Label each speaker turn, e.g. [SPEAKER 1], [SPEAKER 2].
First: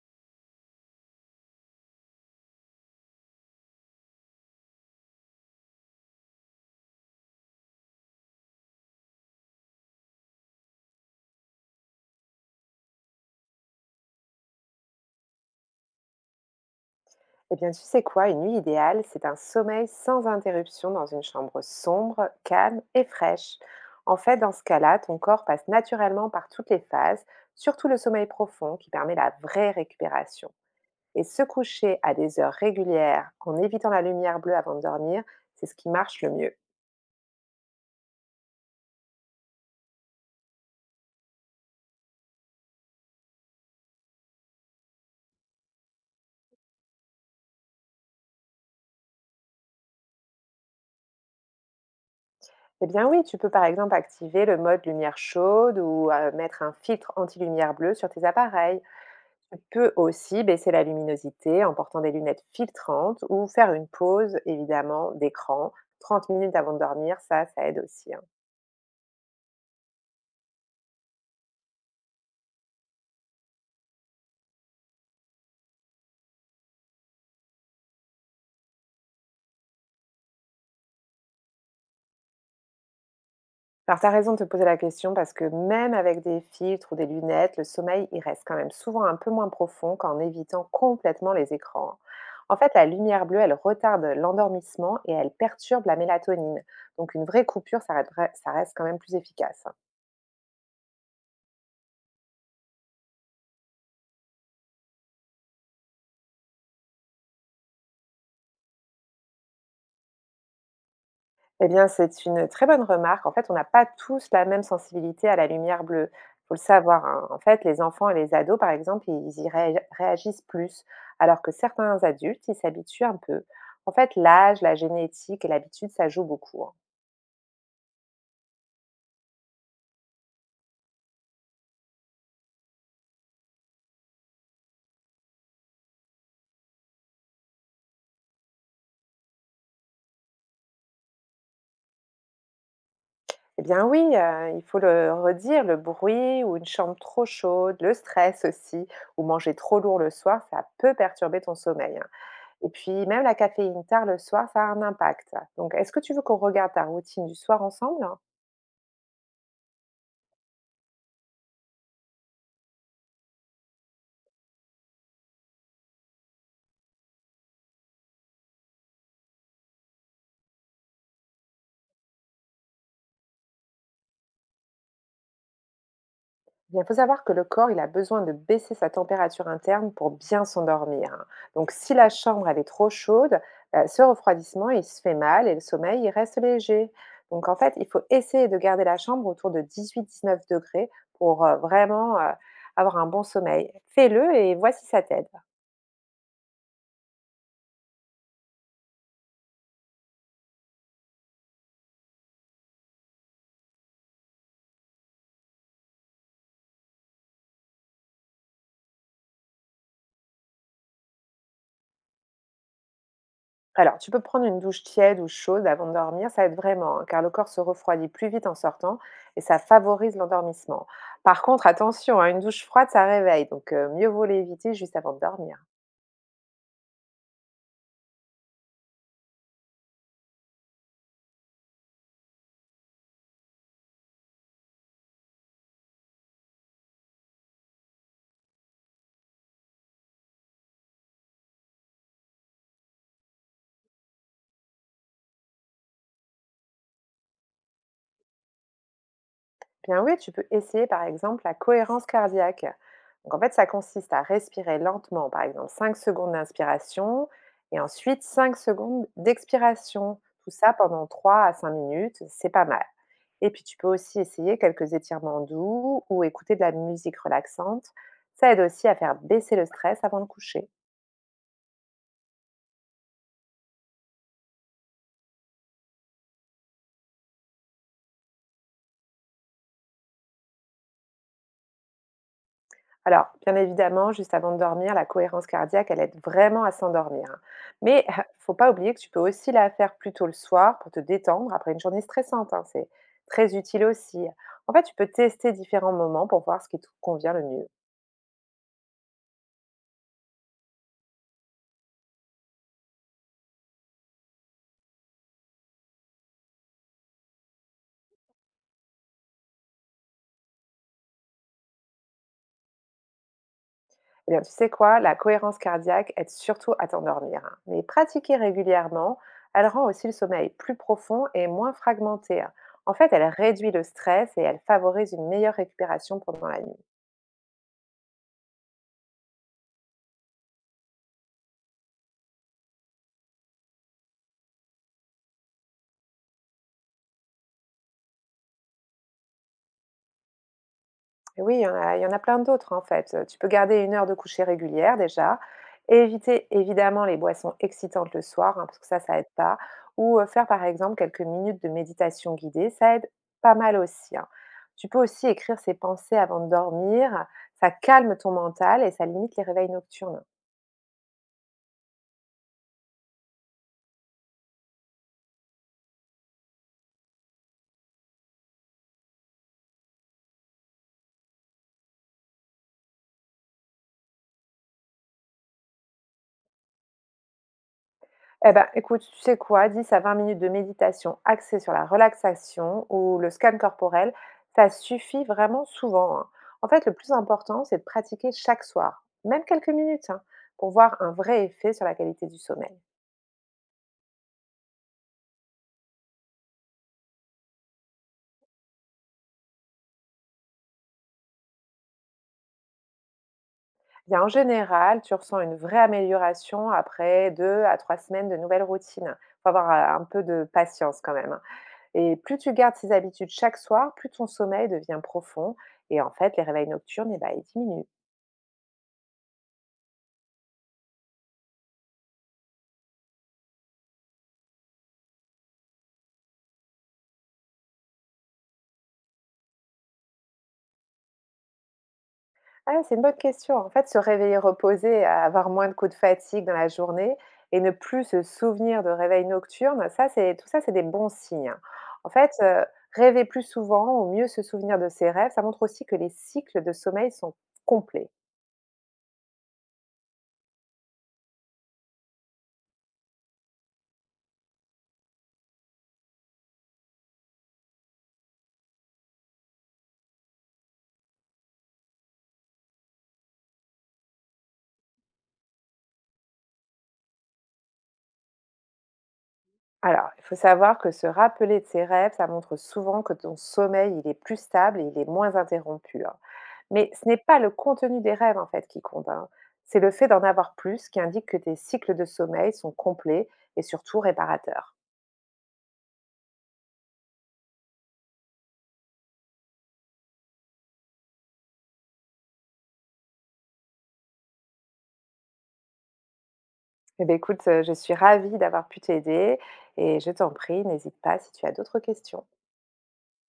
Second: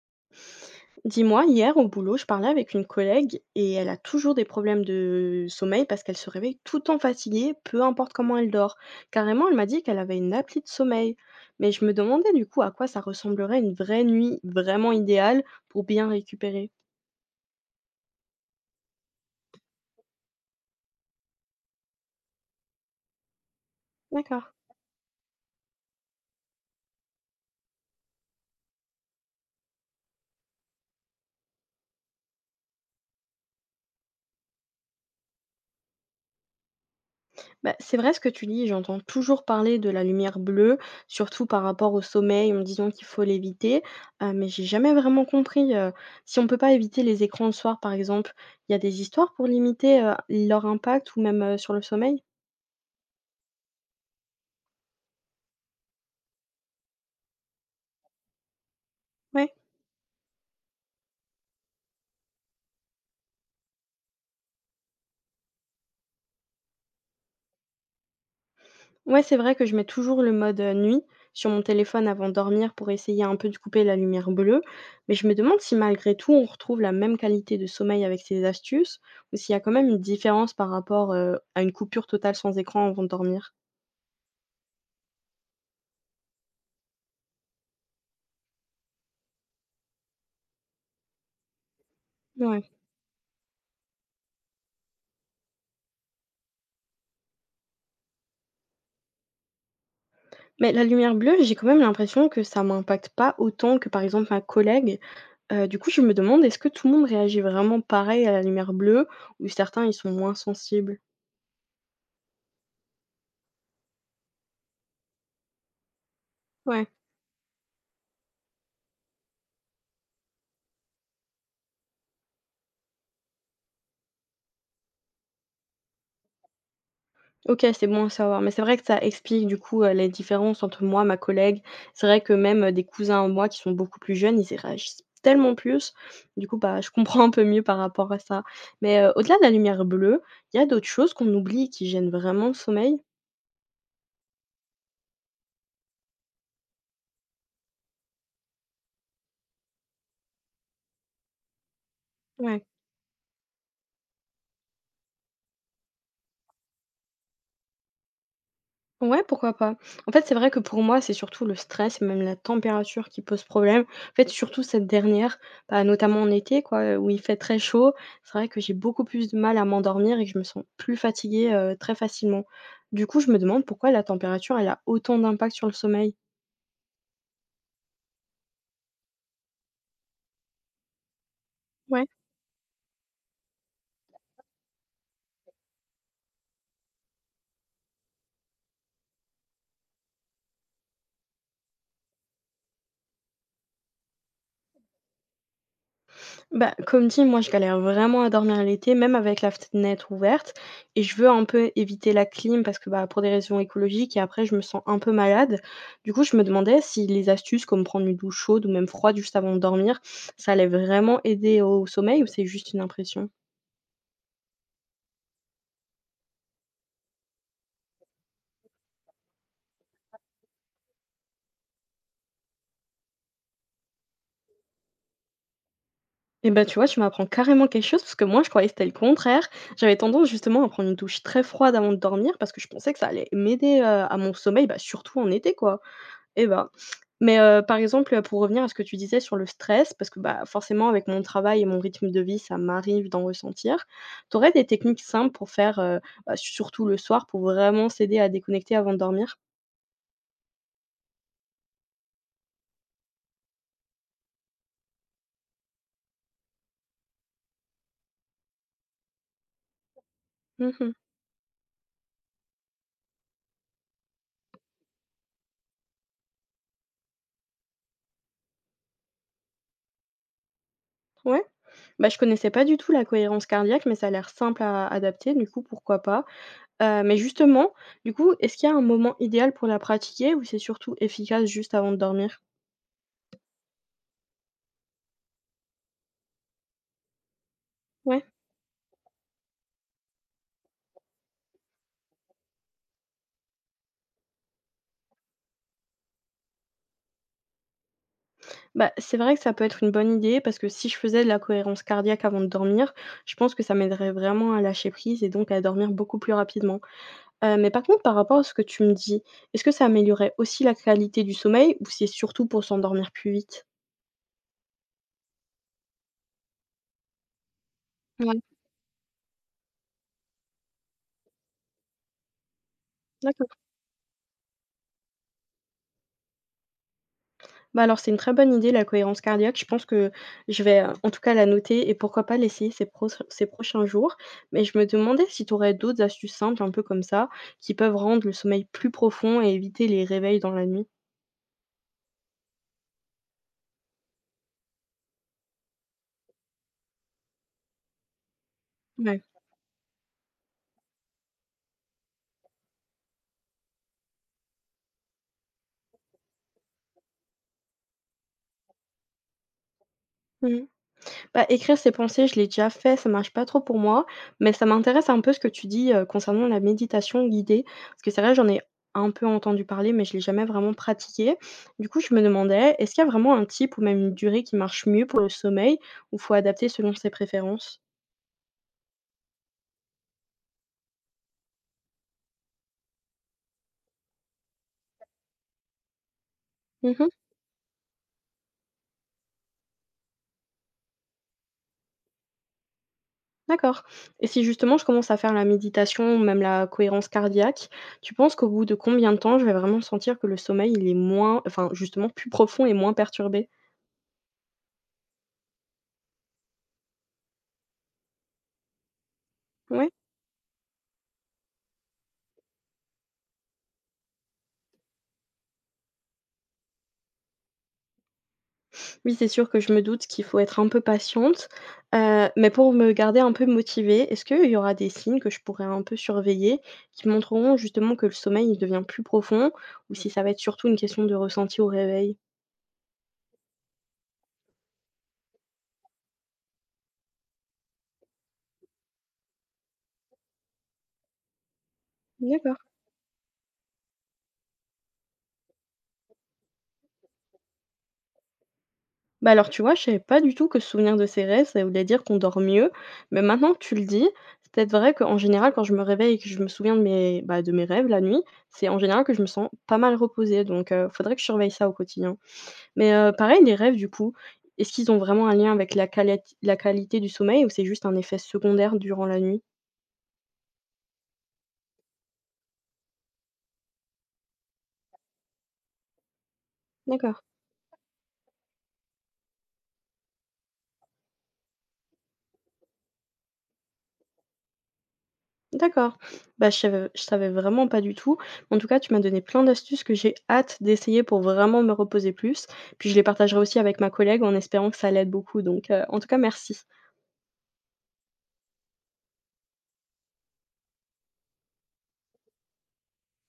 [SPEAKER 1] Dis-moi, hier au boulot, je parlais avec une collègue et elle a toujours des problèmes de sommeil parce qu'elle se réveille tout le temps fatiguée, peu importe comment elle dort. Carrément, elle m'a dit qu'elle avait une appli de sommeil. Mais je me demandais du coup à quoi ça ressemblerait une vraie nuit vraiment idéale pour bien récupérer.
[SPEAKER 2] Eh bien, tu sais quoi, une nuit idéale, c'est un sommeil sans interruption dans une chambre sombre, calme et fraîche. En fait,
[SPEAKER 1] D'accord.
[SPEAKER 2] dans ce cas-là, ton corps passe naturellement par toutes les phases, surtout le sommeil profond qui permet la vraie récupération. Et se coucher à des heures régulières en évitant la lumière bleue avant de dormir, c'est ce qui marche le mieux.
[SPEAKER 1] Bah, c'est vrai ce que tu dis, j'entends toujours parler de la lumière bleue, surtout par rapport au sommeil, en me disant qu'il faut l'éviter, mais j'ai jamais vraiment compris, si on peut pas éviter les écrans le soir, par exemple, il y a des histoires pour limiter, leur impact ou même, sur le sommeil?
[SPEAKER 2] Eh bien oui, tu peux par exemple activer le mode lumière chaude ou mettre un filtre anti-lumière bleue sur tes appareils.
[SPEAKER 1] Ouais.
[SPEAKER 2] Tu peux aussi baisser la luminosité en portant des lunettes filtrantes ou faire une pause, évidemment, d'écran. 30 minutes avant de dormir, ça aide aussi, hein.
[SPEAKER 1] Ouais, c'est vrai que je mets toujours le mode, nuit sur mon téléphone avant de dormir pour essayer un peu de couper la lumière bleue, mais je me demande si malgré tout on retrouve la même qualité de sommeil avec ces astuces ou s'il y a quand même une différence par rapport, à une coupure totale sans écran avant de dormir?
[SPEAKER 2] Alors, tu as raison de te poser la question parce que même avec des filtres ou des lunettes, le sommeil, il reste quand même souvent un peu moins profond qu'en évitant complètement les écrans, hein. En
[SPEAKER 1] Ouais.
[SPEAKER 2] fait, la lumière bleue, elle retarde l'endormissement et elle perturbe la mélatonine. Donc, une vraie coupure, ça reste quand même plus efficace, hein.
[SPEAKER 1] Mais la lumière bleue, j'ai quand même l'impression que ça m'impacte pas autant que, par exemple, ma collègue. Du coup, je me demande, est-ce que tout le monde réagit vraiment pareil à la lumière bleue ou certains, ils sont moins sensibles?
[SPEAKER 2] Eh bien, c'est une très bonne remarque. En fait, on n'a pas tous la même sensibilité à la lumière bleue. Faut le
[SPEAKER 1] Ouais.
[SPEAKER 2] savoir, hein. En fait, les enfants et les ados, par exemple, réagissent plus, alors que certains adultes, ils s'habituent un peu. En fait, l'âge, la génétique et l'habitude, ça joue beaucoup, hein.
[SPEAKER 1] OK, c'est bon à savoir. Mais c'est vrai que ça explique, du coup, les différences entre moi, ma collègue. C'est vrai que même, des cousins à moi qui sont beaucoup plus jeunes, ils y réagissent tellement plus. Du coup, bah, je comprends un peu mieux par rapport à ça. Mais, au-delà de la lumière bleue, il y a d'autres choses qu'on oublie et qui gênent vraiment le sommeil?
[SPEAKER 2] Eh bien oui, il faut le redire, le bruit ou une chambre trop chaude, le stress aussi, ou manger trop lourd le soir, ça peut perturber ton sommeil, hein.
[SPEAKER 1] Ouais.
[SPEAKER 2] Et puis même la caféine tard le soir, ça a un impact. Ça. Donc, est-ce que tu veux qu'on regarde ta routine du soir ensemble?
[SPEAKER 1] Ouais, pourquoi pas? En fait, c'est vrai que pour moi, c'est surtout le stress et même la température qui pose problème. En fait, surtout cette dernière, bah, notamment en été, quoi, où il fait très chaud. C'est vrai que j'ai beaucoup plus de mal à m'endormir et que je me sens plus fatiguée, très facilement. Du coup, je me demande pourquoi la température, elle a autant d'impact sur le sommeil?
[SPEAKER 2] Il faut savoir que le corps, il a besoin de baisser sa température interne pour bien s'endormir, hein. Donc, si
[SPEAKER 1] Ouais.
[SPEAKER 2] la chambre elle est trop chaude, ce refroidissement, il se fait mal et le sommeil, il reste léger. Donc, en fait, il faut essayer de garder la chambre autour de 18-19 degrés pour vraiment avoir un bon sommeil. Fais-le et voici si ça t'aide.
[SPEAKER 1] Bah, comme dit, moi, je galère vraiment à dormir l'été, même avec la fenêtre ouverte et je veux un peu éviter la clim parce que, bah, pour des raisons écologiques et après je me sens un peu malade. Du coup, je me demandais si les astuces comme prendre une douche chaude ou même froide juste avant de dormir, ça allait vraiment aider au sommeil ou c'est juste une impression?
[SPEAKER 2] Alors, tu peux prendre une douche tiède ou chaude avant de dormir, ça aide vraiment, hein, car le corps se refroidit plus vite en sortant et ça favorise l'endormissement. Par contre, attention, hein, une douche froide, ça réveille, donc mieux vaut l'éviter juste avant de dormir.
[SPEAKER 1] Et bah, tu vois, tu m'apprends carrément quelque chose parce que moi, je croyais que c'était le contraire. J'avais tendance justement à prendre une douche très froide avant de dormir parce que je pensais que ça allait m'aider, à mon sommeil, bah, surtout en été, quoi. Eh ben, mais par exemple, pour revenir à ce que tu disais sur le stress, parce que, bah, forcément avec mon travail et mon rythme de vie, ça m'arrive d'en ressentir. Tu aurais des techniques simples pour faire, bah, surtout le soir, pour vraiment s'aider à déconnecter avant de dormir?
[SPEAKER 2] Bien oui, tu peux essayer par exemple la cohérence cardiaque. Donc en fait, ça consiste à respirer lentement, par exemple 5 secondes d'inspiration et ensuite 5 secondes d'expiration. Tout ça
[SPEAKER 1] Mmh.
[SPEAKER 2] pendant 3 à 5 minutes, c'est pas mal. Et puis tu peux aussi essayer quelques étirements doux ou écouter de la musique relaxante. Ça aide aussi à faire baisser le stress avant de coucher.
[SPEAKER 1] Ouais. Bah, je connaissais pas du tout la cohérence cardiaque, mais ça a l'air simple à adapter, du coup, pourquoi pas? Mais justement, du coup, est-ce qu'il y a un moment idéal pour la pratiquer ou c'est surtout efficace juste avant de dormir?
[SPEAKER 2] Alors, bien évidemment, juste avant de dormir, la cohérence cardiaque, elle aide vraiment à s'endormir, hein. Mais
[SPEAKER 1] Ouais.
[SPEAKER 2] faut pas oublier que tu peux aussi la faire plus tôt le soir pour te détendre après une journée stressante, hein. C'est très utile aussi. En fait, tu peux tester différents moments pour voir ce qui te convient le mieux.
[SPEAKER 1] Bah, c'est vrai que ça peut être une bonne idée parce que si je faisais de la cohérence cardiaque avant de dormir, je pense que ça m'aiderait vraiment à lâcher prise et donc à dormir beaucoup plus rapidement. Mais par contre, par rapport à ce que tu me dis, est-ce que ça améliorerait aussi la qualité du sommeil ou c'est surtout pour s'endormir plus vite?
[SPEAKER 2] Eh bien, tu sais quoi, la cohérence cardiaque aide surtout à t'endormir, hein. Mais pratiquée
[SPEAKER 1] Ouais,
[SPEAKER 2] régulièrement, elle rend aussi le sommeil plus profond et moins fragmenté, hein. En fait, elle
[SPEAKER 1] d'accord.
[SPEAKER 2] réduit le stress et elle favorise une meilleure récupération pendant la nuit.
[SPEAKER 1] Bah, alors c'est une très bonne idée la cohérence cardiaque. Je pense que je vais, en tout cas la noter et pourquoi pas l'essayer ces prochains jours. Mais je me demandais si tu aurais d'autres astuces simples un peu comme ça, qui peuvent rendre le sommeil plus profond et éviter les réveils dans la nuit?
[SPEAKER 2] Et oui, il y en a plein d'autres, en fait, tu peux garder une heure de coucher régulière déjà, éviter évidemment les boissons excitantes le soir, hein, parce que ça
[SPEAKER 1] Ouais.
[SPEAKER 2] aide pas, ou faire par exemple quelques minutes de méditation guidée, ça aide pas mal aussi, hein. Tu peux aussi écrire ses pensées avant de dormir, ça calme ton mental et ça limite les réveils nocturnes.
[SPEAKER 1] Mmh. Bah, écrire ses pensées, je l'ai déjà fait, ça marche pas trop pour moi, mais ça m'intéresse un peu ce que tu dis, concernant la méditation guidée. Parce que c'est vrai, j'en ai un peu entendu parler, mais je l'ai jamais vraiment pratiqué. Du coup, je me demandais, est-ce qu'il y a vraiment un type ou même une durée qui marche mieux pour le sommeil ou faut adapter selon ses préférences?
[SPEAKER 2] Eh ben, écoute, tu sais quoi, 10 à 20 minutes de méditation axée sur la relaxation ou le scan corporel, ça suffit vraiment souvent, hein. En fait, le
[SPEAKER 1] Mmh.
[SPEAKER 2] plus important, c'est de pratiquer chaque soir, même quelques minutes, hein, pour voir un vrai effet sur la qualité du sommeil.
[SPEAKER 1] D'accord. Et si justement je commence à faire la méditation ou même la cohérence cardiaque, tu penses qu'au bout de combien de temps je vais vraiment sentir que le sommeil, il est moins enfin justement plus profond et moins perturbé?
[SPEAKER 2] Bien, en général, tu ressens une vraie amélioration après 2 à 3 semaines de nouvelles routines. Faut avoir
[SPEAKER 1] Ouais.
[SPEAKER 2] un peu de patience quand même, hein. Et plus tu gardes ces habitudes chaque soir, plus ton sommeil devient profond. Et en fait, les réveils nocturnes, eh ben, ils diminuent.
[SPEAKER 1] Oui, c'est sûr que je me doute qu'il faut être un peu patiente, mais pour me garder un peu motivée, est-ce qu'il y aura des signes que je pourrais un peu surveiller qui montreront justement que le sommeil, il devient plus profond ou Mmh. si ça va être surtout une question de ressenti au réveil?
[SPEAKER 2] Ah, ouais, c'est une bonne question. En fait, se réveiller reposé, avoir moins de coups de fatigue dans la journée et ne plus se souvenir de réveil nocturne, ça, c'est tout ça, c'est des bons signes, hein. En fait,
[SPEAKER 1] D'accord.
[SPEAKER 2] rêver plus souvent ou mieux se souvenir de ses rêves, ça montre aussi que les cycles de sommeil sont complets.
[SPEAKER 1] Bah, alors tu vois, je savais pas du tout que se souvenir de ses rêves, ça voulait dire qu'on dort mieux, mais maintenant que tu le dis, c'est peut-être vrai qu'en général quand je me réveille et que je me souviens de mes, bah, de mes rêves la nuit, c'est en général que je me sens pas mal reposée donc faudrait que je surveille ça au quotidien. Mais pareil, les rêves du coup, est-ce qu'ils ont vraiment un lien avec la qualité du sommeil ou c'est juste un effet secondaire durant la nuit?
[SPEAKER 2] Alors, il faut savoir que se rappeler de ses rêves, ça montre souvent que ton sommeil, il est plus stable et il est moins interrompu, hein. Mais ce n'est
[SPEAKER 1] D'accord,
[SPEAKER 2] pas le contenu des rêves, en fait, qui compte, hein. C'est le fait d'en avoir plus qui indique que tes cycles de sommeil sont complets et surtout réparateurs.
[SPEAKER 1] d'accord. Bah, je savais vraiment pas du tout. En tout cas, tu m'as donné plein d'astuces que j'ai hâte d'essayer pour vraiment me reposer plus. Puis je les partagerai aussi avec ma collègue en espérant que ça l'aide beaucoup donc en tout cas merci.
[SPEAKER 2] Eh bien, écoute, je suis ravie d'avoir pu t'aider et je t'en prie, n'hésite pas si tu as d'autres questions.